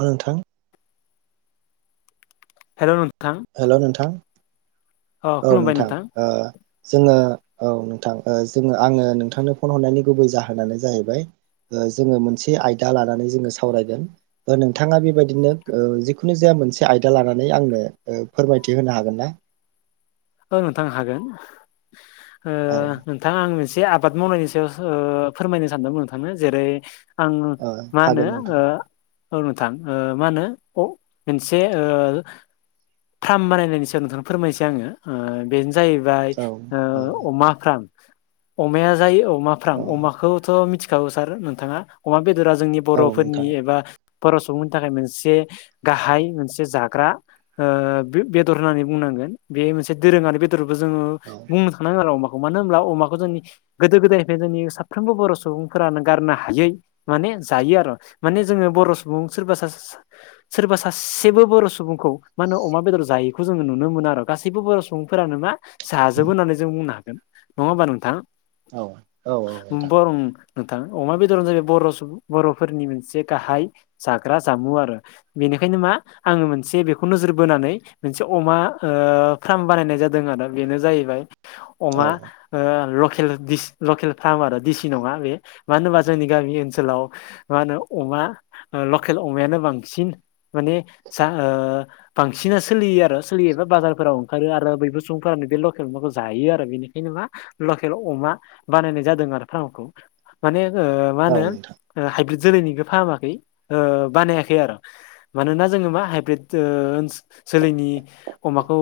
नंगौ नोंथां। हेल' नों हेल' नोंथां अ औ खुलुमबाय नोंथां ओ जोङो औ नोंथां ओ जोङो आङो नोंथांनो फन हरनायनि गुबै जाहोनानो जाहैबाय ओ जोङो मोनसे आयदा लानानै जोङो सावरायगोन नोंथाङा बेबायदिनो ओ जिखुनु जाया मोनसे आयदा लानानै आंनो फोरमायथि होनो हागोन ना? औ नोंथां हागोन। ओ औ नोंथां आं मोनसे आबाद मावनायनि सायावसो ओ फोरमायनो सानदोंमोन नोंथांनो जेरै आं ओ मा होनो हागोन नोंथां ओ औ नोंथां ओ मा होनो अ मोनसे ओ फ्राम बानायनायनि सायाव नोंथांनो फोरमायसै आङो ओ बेनो जाहैबाय औ औ अमा फार्म अमाया जायो अमा फार्म औ अमाखौथ' मिथिखागौ सार नोंथाङा अमा बे दरा जोंनि औ नोंथां बर'फोरनि एबा बर' सुबुंनि थाखाय मोनसे गाहाय मोनसे जाग्रा। ओ बे बेदर होननानै बुंनांगोन बे मोनसे दोरोङारि बेदरबो जोङो औ बुंनो थांनांगोन अमा अमानो होनोमब्ला अमाखौ जोंनि गोदो गोदायनिफ्राय जोंनि साफ्रोमबो बर' सुबुंफोरानो गारनो हायै माने जायो आरो माने जोङो बर' सुबुं सोरबा सासे सोरबा सासेबो बर' सुबुंखौ मा होनो अमा बेदर जायैखौ जोङो नुनो मोनो आरो गासैबो बर' सुबुंफोरानो मा जाजोबो होननानै जों बुंनो- नङा ओमबा नोंथां? औ औ औ नोंथां। बरं नोंथां अमा बेदरजो बर' सुबुं बर'फोरनि मोनसे गाहाय जाग्रा जामु आरो बे- बेखायनो मा आङो मोनसे बे- खौ नोजोर बोनानै मोनसे अमा ओ फार्म बानायनाय जादों आरो बेनो जाहैबाय औ अमा ओ ल केल बिस लखेल फार्मार दिसि नङा बे मानो होनबा जोंनि गामि ओनसोलाव मा होनो अ बा ओ लकेल अमायानो बांसिन माने सा ओ बांसिना सोलियो आरो सोलियोबा बाजारफोराव ओंखारो आरो बैफोर सुंफोरानो बे लकेल माखौ जायो आरो बेनि जेनेबा लकेल अमा बानायनाय जादों आरो फार्मखौ माने ओ मा औ होनो नोंथां ओ हाइब्रिद जोलैनिबो फाहामाखै ओ बानायाखै आरो मानोना जोङो मा हाइब्रिद ओ जोलैनि अमाखौ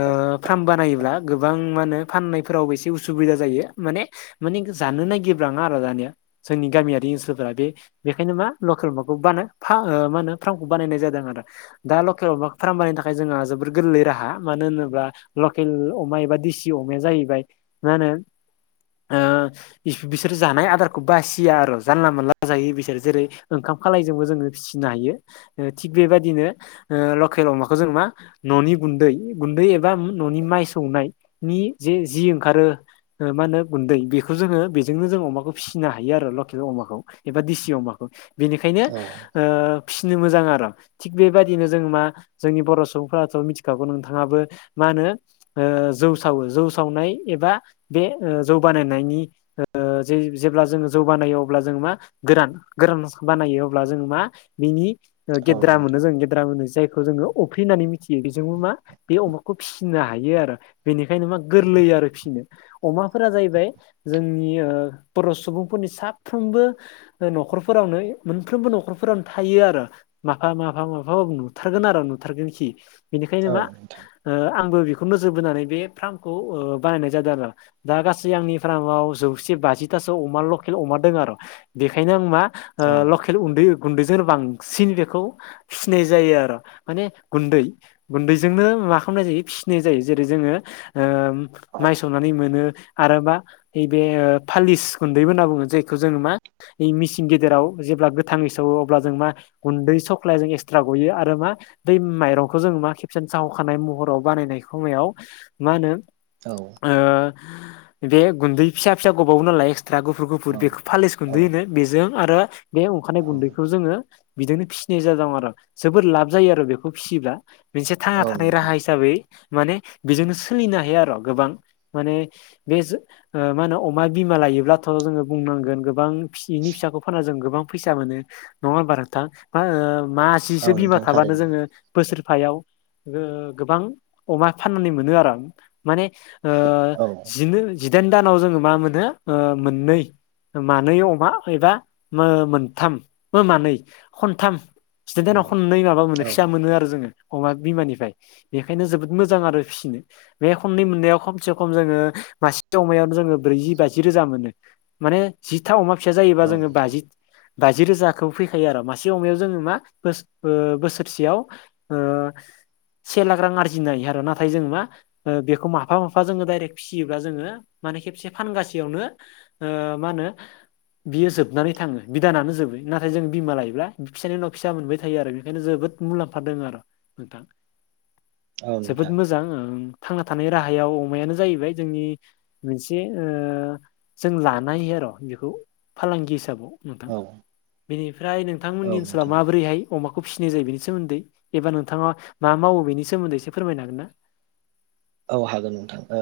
ओ फार्म बानायोब्ला गोबां मा होनो फाननायफोरावबो एसे उसुबिदा जायो माने मानि जानो नागिरब्राङा आरो दानिया जोंनि गामियारि ओनसोलफोरा बेखायनो मा लकेल माखौ बानो फ मा माहोन फार्मखौ बानायनाय जादों आरो। दा लकेल अमा फारमबनायनि थाखाय जोंहा जोबोर गोरलै राहा मानो होनोब्ला लकेल अमा एबा दिसि अम माया जाहैबाय मा होनो ओ बिसोरो जानाय आदारखौ बासिया आरो जानला मोनानला जायो बिसोर जेरै' ओंखा खाम खालायजोंबो जोङो सिबिनो हायो ओ थिग बेबायदिनो ओ लकेल अमाखौ जों मा न'नि गुन्दै गुन्दै एबा न'नि माइ सौनायनि नि जे ओंखारो मा होनो गुै बेखौ जोो बेजोंनो जों अमाखौ फिसिनो हायो आरो लखेल अमा खौ दिसि अमाखौ बेनिखायनो औ फिनो मोजां आरो थि बे बायदिनो जों मा जों बर'सुबुंफ्रा मिथि खागौ नोंथांआबो माहोनो ओ जै सा अ जौ सावनाय एबा बे ओ जौ बानायनायनि ओ जेब्ला जोङो जौ बानाय अब्ला जों मा गोरान गोरानस बानाय अब्ला जों मा बिनि औ गेद मोनो नोंथां जों गेद्रा जायखौ जोङो अफ्रि होननानै मिथियो बेजों मा बे अमाखौ फिसिनो हायो आरो बेनिखायनो मा गोरलै आरो फिसिनो अमाफोरा जाहैबाय जोंनि ओ बर' सुबुंफोरनि साफ्रोम बो न'खरफोरावनो मोनफ्रोमबो न'खरफोरावनो थायो आरो माफा माफा मा औ नुथारगोन आरो नुथारगोनखि बेनिखायनो औ मा नोंथां ओ आंबो बेखौ नोजोर बोनानै बे फार्मखौ बानायनाय जादों आरो दा। गासै आंनि फार्माव जौसे बाजिथासो अमा लकेल अमा दों आरो बेनिखायनो आं मा ओ औ लकेल उन्दै गुन्दैजोंनो बांसिन बेखौ फिसिनाय जायो आरो' माने गुन्दै गुन्दैजोंनो मा खालामनाय जायो फिसिनाय जायो जेरै' जोङो ओ माइ सौनानै मोनो आरो मा नैबे फालिस गुन्दै होनना बुङो। जायखौ जोङो मा मिसिं गेदेराव जेब्ला गोथाङै सावो अब्ला जों मा गुन्दै सख्लाया जों बाथ्रा गयो आरो मा दै माइरंखौ जोङो मा खेबसेन साहावखानाय महराव बानायनाय खमायाव मा होनो औ ओ बे गुन्दै फिसा फिसा गोबावनो नालाय थ्रा गुफुर गुफुर औ बेखौ फालिस औ गुन्दै होनो बेजों आरो बे ओंखारनाय औ गुन्दैखौ जोङो बिजोंनो फिसिनाय जादों आरो जबोद लाब जायो आरो बेखौ फिसियोब्ला मोनसे थांना औ थानाय नोंथां राहा हिसाबै माने बेजोंनो सोलिनो हायो आरो' गोबां माने बे ओ मा होनो अमा बिमा मा लायोब्लाथ' जोङो बुंनांगोन गोबां फिसिनि फिसाखौ फाननानै जों गोबां फैसा मोनो नङ होमबा नोंथां। माह मा औ सिसो बिमा नोंथां थाबानो थारैनो जोङो बोसोर फायाव ओ गोबां अमा फाननानै मोनो आरो। माने ओ औ जि जिदाइन दानाव जोङो मा मोनो ओ मोननै। मानै अमा एबा ओ मोनथाम ओ मानै खनथाम। जिदाइदानाव खनै माबा मोनो औ फिसा मोनो आरो जोङो। अमा बिमानिफ्राय बेखायनो जोबोद मोजां आरो फिसिनो बे खननै मोननायाव खमसे खम जोङो। मासे अमायावनो जोङो ब्रैजि बाजि रोजा मोनो माने जिथा अमा। फिसा जायोबा औ जोङो नोंथां बाजि बाजि रोजाखौ फैखायो आरो मासे अमायाव जोङो मा। बोस ओ बोसोर सेयाव ओ। से लाख रां आरजिनो हायो आरो नाथाय जों मा ओ बेखौ माफा माफा जोङो डाइरेक्ट फिसियोब्ला जोङो। माने खेबसे फानगासेयावनो ओ मा होनो‌ बियो जोबनानै थाङो बिदानानो जोबो नाथाय जों बिमा लायोब्ला बि फिसानि उनाव। फिसा मोनबाय थायो आरो बेनिखायनो जोबोद मुलाम्फा दङ आरो नोंथां। औ जोबोद नोंथां मोजां ओं। थांना थानाय राहायाव अमायानो जाहैबाय जोंनि मोनसे ओ जों लानाय। र बिखौ। औ औ नोंथां अमाखौ फिसिनाय जायो बेनि सोमोन्दै एबा नोंथाङा मा मावो बेनि सोमोन्दै एसे फोरमायनो हागोन ना? [inaudible] औ हागोन नोंथां ओ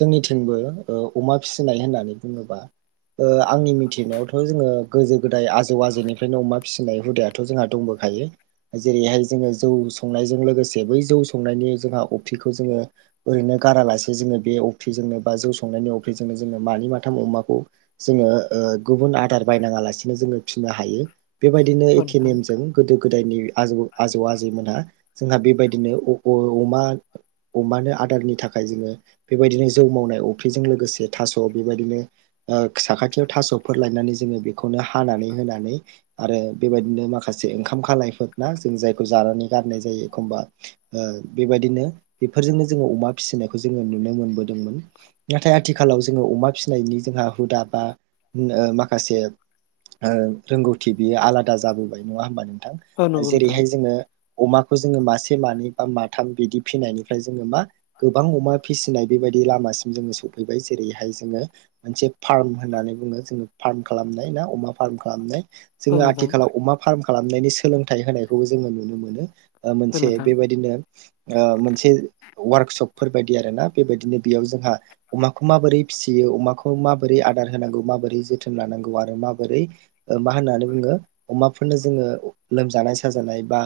जोंनिथिंबो ओ अमा फिसिनाय होननानै बुङोबा। ओ आंनि मिथिनायावथ' जोङो गोजो गोदाय आजौ आजौनिफ्रायनो अमा फिसिनाय हुदायाथ' जोंहा दंबो। खायो जेरैहाय जोङो जौ संनायजों लोगोसे बै जौ संनायनि जोंहा अफिखौ जोङो। ओरैनो गारालासे जोङो बे अफ्रिजोंनो बा जौ संनायनि अफ्रिजोंनो जोङो मानै माथाम अमाखौ। जोङो ओ गुबुन आदार बायनाङा लासिनो जोङो फिननो हायो। बेबायदिनो औ एखे नोंथां नेमजों गोदो। गोदायनि आजौ आजैमोनहा जोंहा बेबायदिनो अब अमा। अमानो आदारनि थाखाय जोङो बेबायदिनो जौ मावनाय अफ्रिजों लोगोसे थास' बेबायदिनो। ओ साखाथियाव थास'फोर लायनानै जोङो बेखौनो हानानै होनानै आरो बेबायदिनो माखासे। ओंखाम खालायफोर ना जों जायखौ जानानै गारनाय जायो एखमबा बेबायदिनो। बेफोरजोंनो जोङो अमा फिसिनायखौ जोङो नुनो मोनबोदोंमोन नाथाय आथिखालाव जोङो अमा फिसिनायनि जों। हा हु दाबा नो मासे ओ रोंगौथि बियो आला। हुदा जाबोबाय नङा होनबा औ नोंथां नंगौ नोंथां जेरैहाय जोङो अमाखौ जोङो मासे मानै बा माथाम बिदि फिनायनि फ्राय जोङो मा गोबां अमा फिसिनाय बेबाय लामा सिम सफैबाय जेरै हाय जोङो मोनसे। फार्म होननानै बुङो जोङो फार्म खालामनाय ना अमा फार्म खालामनाय। औ जोङो नोंथां आथिखालाव अमा फार्म खालामनायनि सोलोंथाइ होनायखौबो जोङो नुनो मोनो। ओ औ मोनसे नोंथां बेबायदिनो ओ मोन वार्कशपफोर बायदि आरोना बेबायदिनो बेयाव जोंहा अमाखौ माबोरै फिसियो अमाखौ मा। माबोरै आदार होनांगौ माबोरै जोथोन लानांगौ आरो माबोरै ओ मा होननानै बुङो अमाफोरनो जों। ओ लोमजानाय साजानाय बा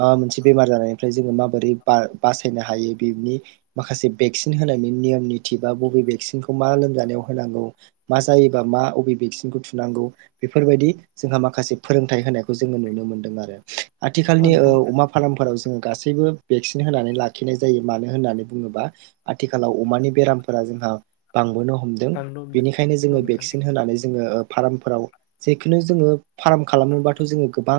माबा मोनसे बेमार जानायनिफ्राय जोङो माबोरै बार। बासायनो हायो बिनि। माखासे भेक्सिन होनायनि नियम निति बा बबे भेक्सिनखौ मा लोमजानायाव होनांगौ। मा जायोबा मा अभेभेक्स। थुनांगौ बेफोरबायदि जोंहा माखासे फोरोंथाइ होनायखौ जोङो नुनो मोनदों आरो। औ आथिखालनि ओ नोंथां अमा फार्मफोराव जोङो गासैबो भेक्सिन होनानै। लाखिनाय जायो मानो होननानै बुङोबा आथिखालाव अमानि बेरामफोरा जोंहा बांबोनो हम। हमदों दाननो हमदों बेनिखायनो औ जोङो नोंथां भेक्सिन होनानै। जोङो फार्मावफोराव जेखुनु जोङो फार्म खालामोबाथ' जों गोबां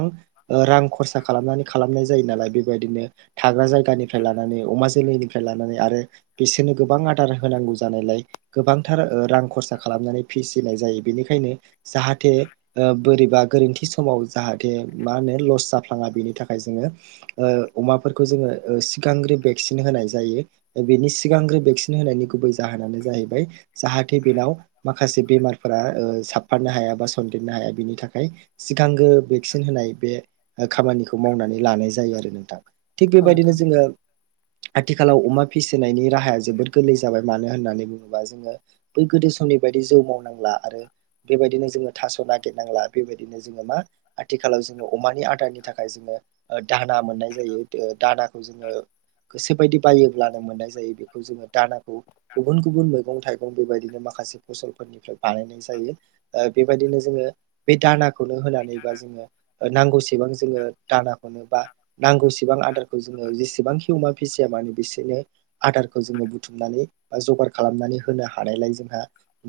रां खरसा। खालामना। फ्राय लानानै अमा जोलैनिफ्राय लानानै आरो बिसोरनो गोबां आदार होनांगौ जानायलाय गोबांथार रां खरसा खालामनानै फिसिनाय जायो बेनिखायनो जाहाथे बोरैबा ओ गोरोन्थि समाव। औ जाहाथे मा होनो लस जाफ्लाङा बिनि थाखाय जोङो ओ अमाफोरखौ जोङो ओ सि। गांग्रो भेक्सिन होनाय जायो बेनि सिगांग्रो भेक्सिन होनायनि गुबै जाहोनानो जाहैबाय जाहा। जाहाथे बेनाव माखासे बेमारफोरा साबफनो हाया बा सन्देरनो हाया बिनि थाखाय सिगांगो भेक्सिन होनाय बे खामानिखौ मावनानै लानाय जायो आरो नोंथां थिग औ बेबायदिनो नोंथां जोङो। [inaudible] आथिखालाव अमा फिसिनायनि राहाया जोबोोर गोरलै जाबाय मानो होननानै बुङोबा जोङो बै गोदो समनिफ्राय बे जौ मावनांला आरो बेबायदिनो जों थास नागिरनांला बेबायदिनो जों मा आथिखालाव जोङो अमानि आदारनि थाखाय जोङो दाना मोननाय जायो दानाखौ जोङो। गोसोबायदि बायोब्लानो मोननाय जायो बेखौ जोङो दानाखौ। गुबुन गुबुन मैगं थाइगं बेबायदिनो माखासे फसलफोरनिफ्राय बानायनाय जायो ओ बेबायदिनो जोङो बे दानाखौनो होनानैबा जोङो नांगौ सिब जोंयो दानाखौनोबा नांगौसिबां आदार जेसेबांखि अमा फिसिया मानो बिसोरनो आदारखौ जोङो बुथुमनानै बा जगार खालामनानै होनो हानायलाय जोंहा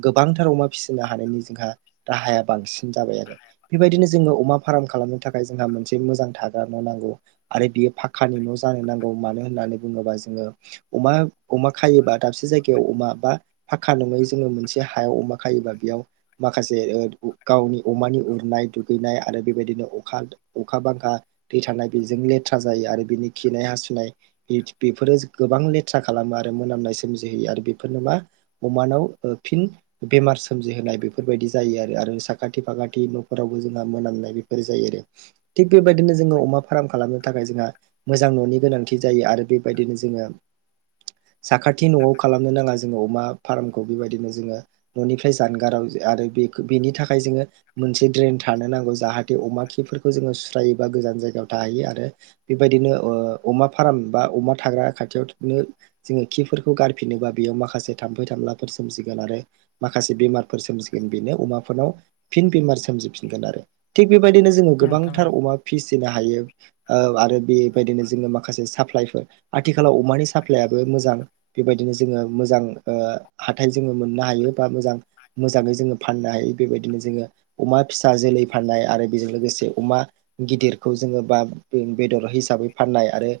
गोबांथार अमा फिसिनो हानायनि जोंहा राहाया बांसिन जाबाय आरो बेबायदिनो जोङो अमा फार्म खालामनो थाखाय जोंहा मोनसे मोजां थाग्रा न' नांगौ। आरो बियो फाखानि न' जानो नांगौ मानो होननानै बुङोबा जोङो अमा अमा खायोबा दाबसे जायगायाव अमा बा फाखा नङै जोङो मोनसे हायाव अमा खायोबा बेयाव माखासे ओ गावनि अमानि उरनाय दुगैनाय आरो बेबायदिनो अखा अखा बांखा दै थानाय बेजों लेथ्रा जायो आरो बिनि खिनाय हासु नाय बेफोरो गोबां लेथ्रा खालामो आरो मोनामनाय सोमजिहोयो आरो बेफोरनो मा अमानाव फिन बेमार सोमजिहोनाय बेफ फोरबायदि जायो आरो साखाथि फाखाथि न'फोरावबो जोंहा मोनामनाय बेफोर जायो आरो थिक बेबायदिनो जोङो अमा फार्म खालामनो थाखाय जोंहा मोजां न'नि गोनां थि जायो आरो बेबायदिनो जोङो साखाथि न'आव खालामनो नाङा जोङो अमा फार्मखौ बेबायदिनो जोङो न'निफ्राय जानगाराव आरो बे बेनि थाखाय जोङो मोनसे ड्रेन थानो नांगौ जाहाथे अमा खिफोरखौ जोङो सुस्रायोबा गोजान जायगायाव थाहैयो आरो बेबायदिनो ओ अमा फार्म बा अमा थाग्रा खाथियावनो जोङो खिफोरखौ गारफिनोबा बेयाव माखासे थाम्फै थाम लाफोर सोमजिगोन आरो माखासे बेमारफोर सोमजिगोन बेनो अमाफोरनाव फिन बेमार सोमजिफिनगोन। आरो थिग बेबायदिनो जोङो औ नोंथां औ गोबांथार अमा फिसिनो हायो ओ आरो‌ बेबायदिनो जोङो माख खासे साप्लाायफोर आथिखालाव अमानि साप्लायाबो मोजां बेबायदिनो जोङो मोजां ओ हाथाय जों मोननो हायो बा मोजां मोजाङै जोङो फाननो हायो बेबायदिनो जोङो अमा फिसा जोलै फाननाय आरो बेजों लोगोसे अमा गिदिरखौ जोङो बा बेदर हिसाबै फाननाय आरो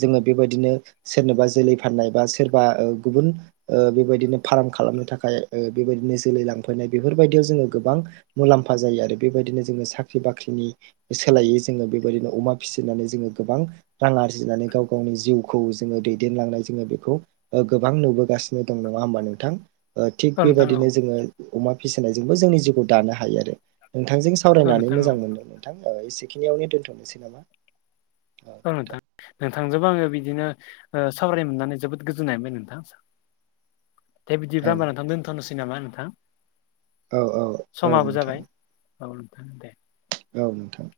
जोङो बेबायदिनो सोरनोबा जोलै फाननाय बा सोरबा ओ गुबुन ओ बेबायदिनो फान राम खालामनो थाखाय ओ बेबायदिनो जोलै लांफैनाय बेफोरबायदियाव जोङो गोबां मुलाम्फा जायो आरो बेबायदिनो जों साख्रि बाख्रिनि सोलायै जोङो बेबायदिनो अमा फिसिनानै जोङो गोबां रां आरजि जिनानै गाव गावनि जिउखौ जोङो दैदेनलांनाय जोङो बेखौ गोबां नुबोगासिनो दं नंङा होनबा नोंथां? थिग औ नोंथां औ बेबायदिनो जोंयो अमा फिसि नायजोंबो जोंनि जिउखौ दानो हायो आरो नोंथांजों औ सावरायनानै नोंथां औ मोजां मोनदों नोंथां। औ एसेखिनियावनो दोनथ'नोसै नामा? औ दे। नोंथांजोंबो आङो बिदिनो ओ सावराय मोननानै जोबोद गोजोननाय मोनबाय नोंथां। दे बिदिब्ला औ होनब्ला नोंथां दोनथ'नोसै नामा नोंथां? औ औ औ समाबो नोंथां। जाबाय औ नोंथा दे। औ नोंथां।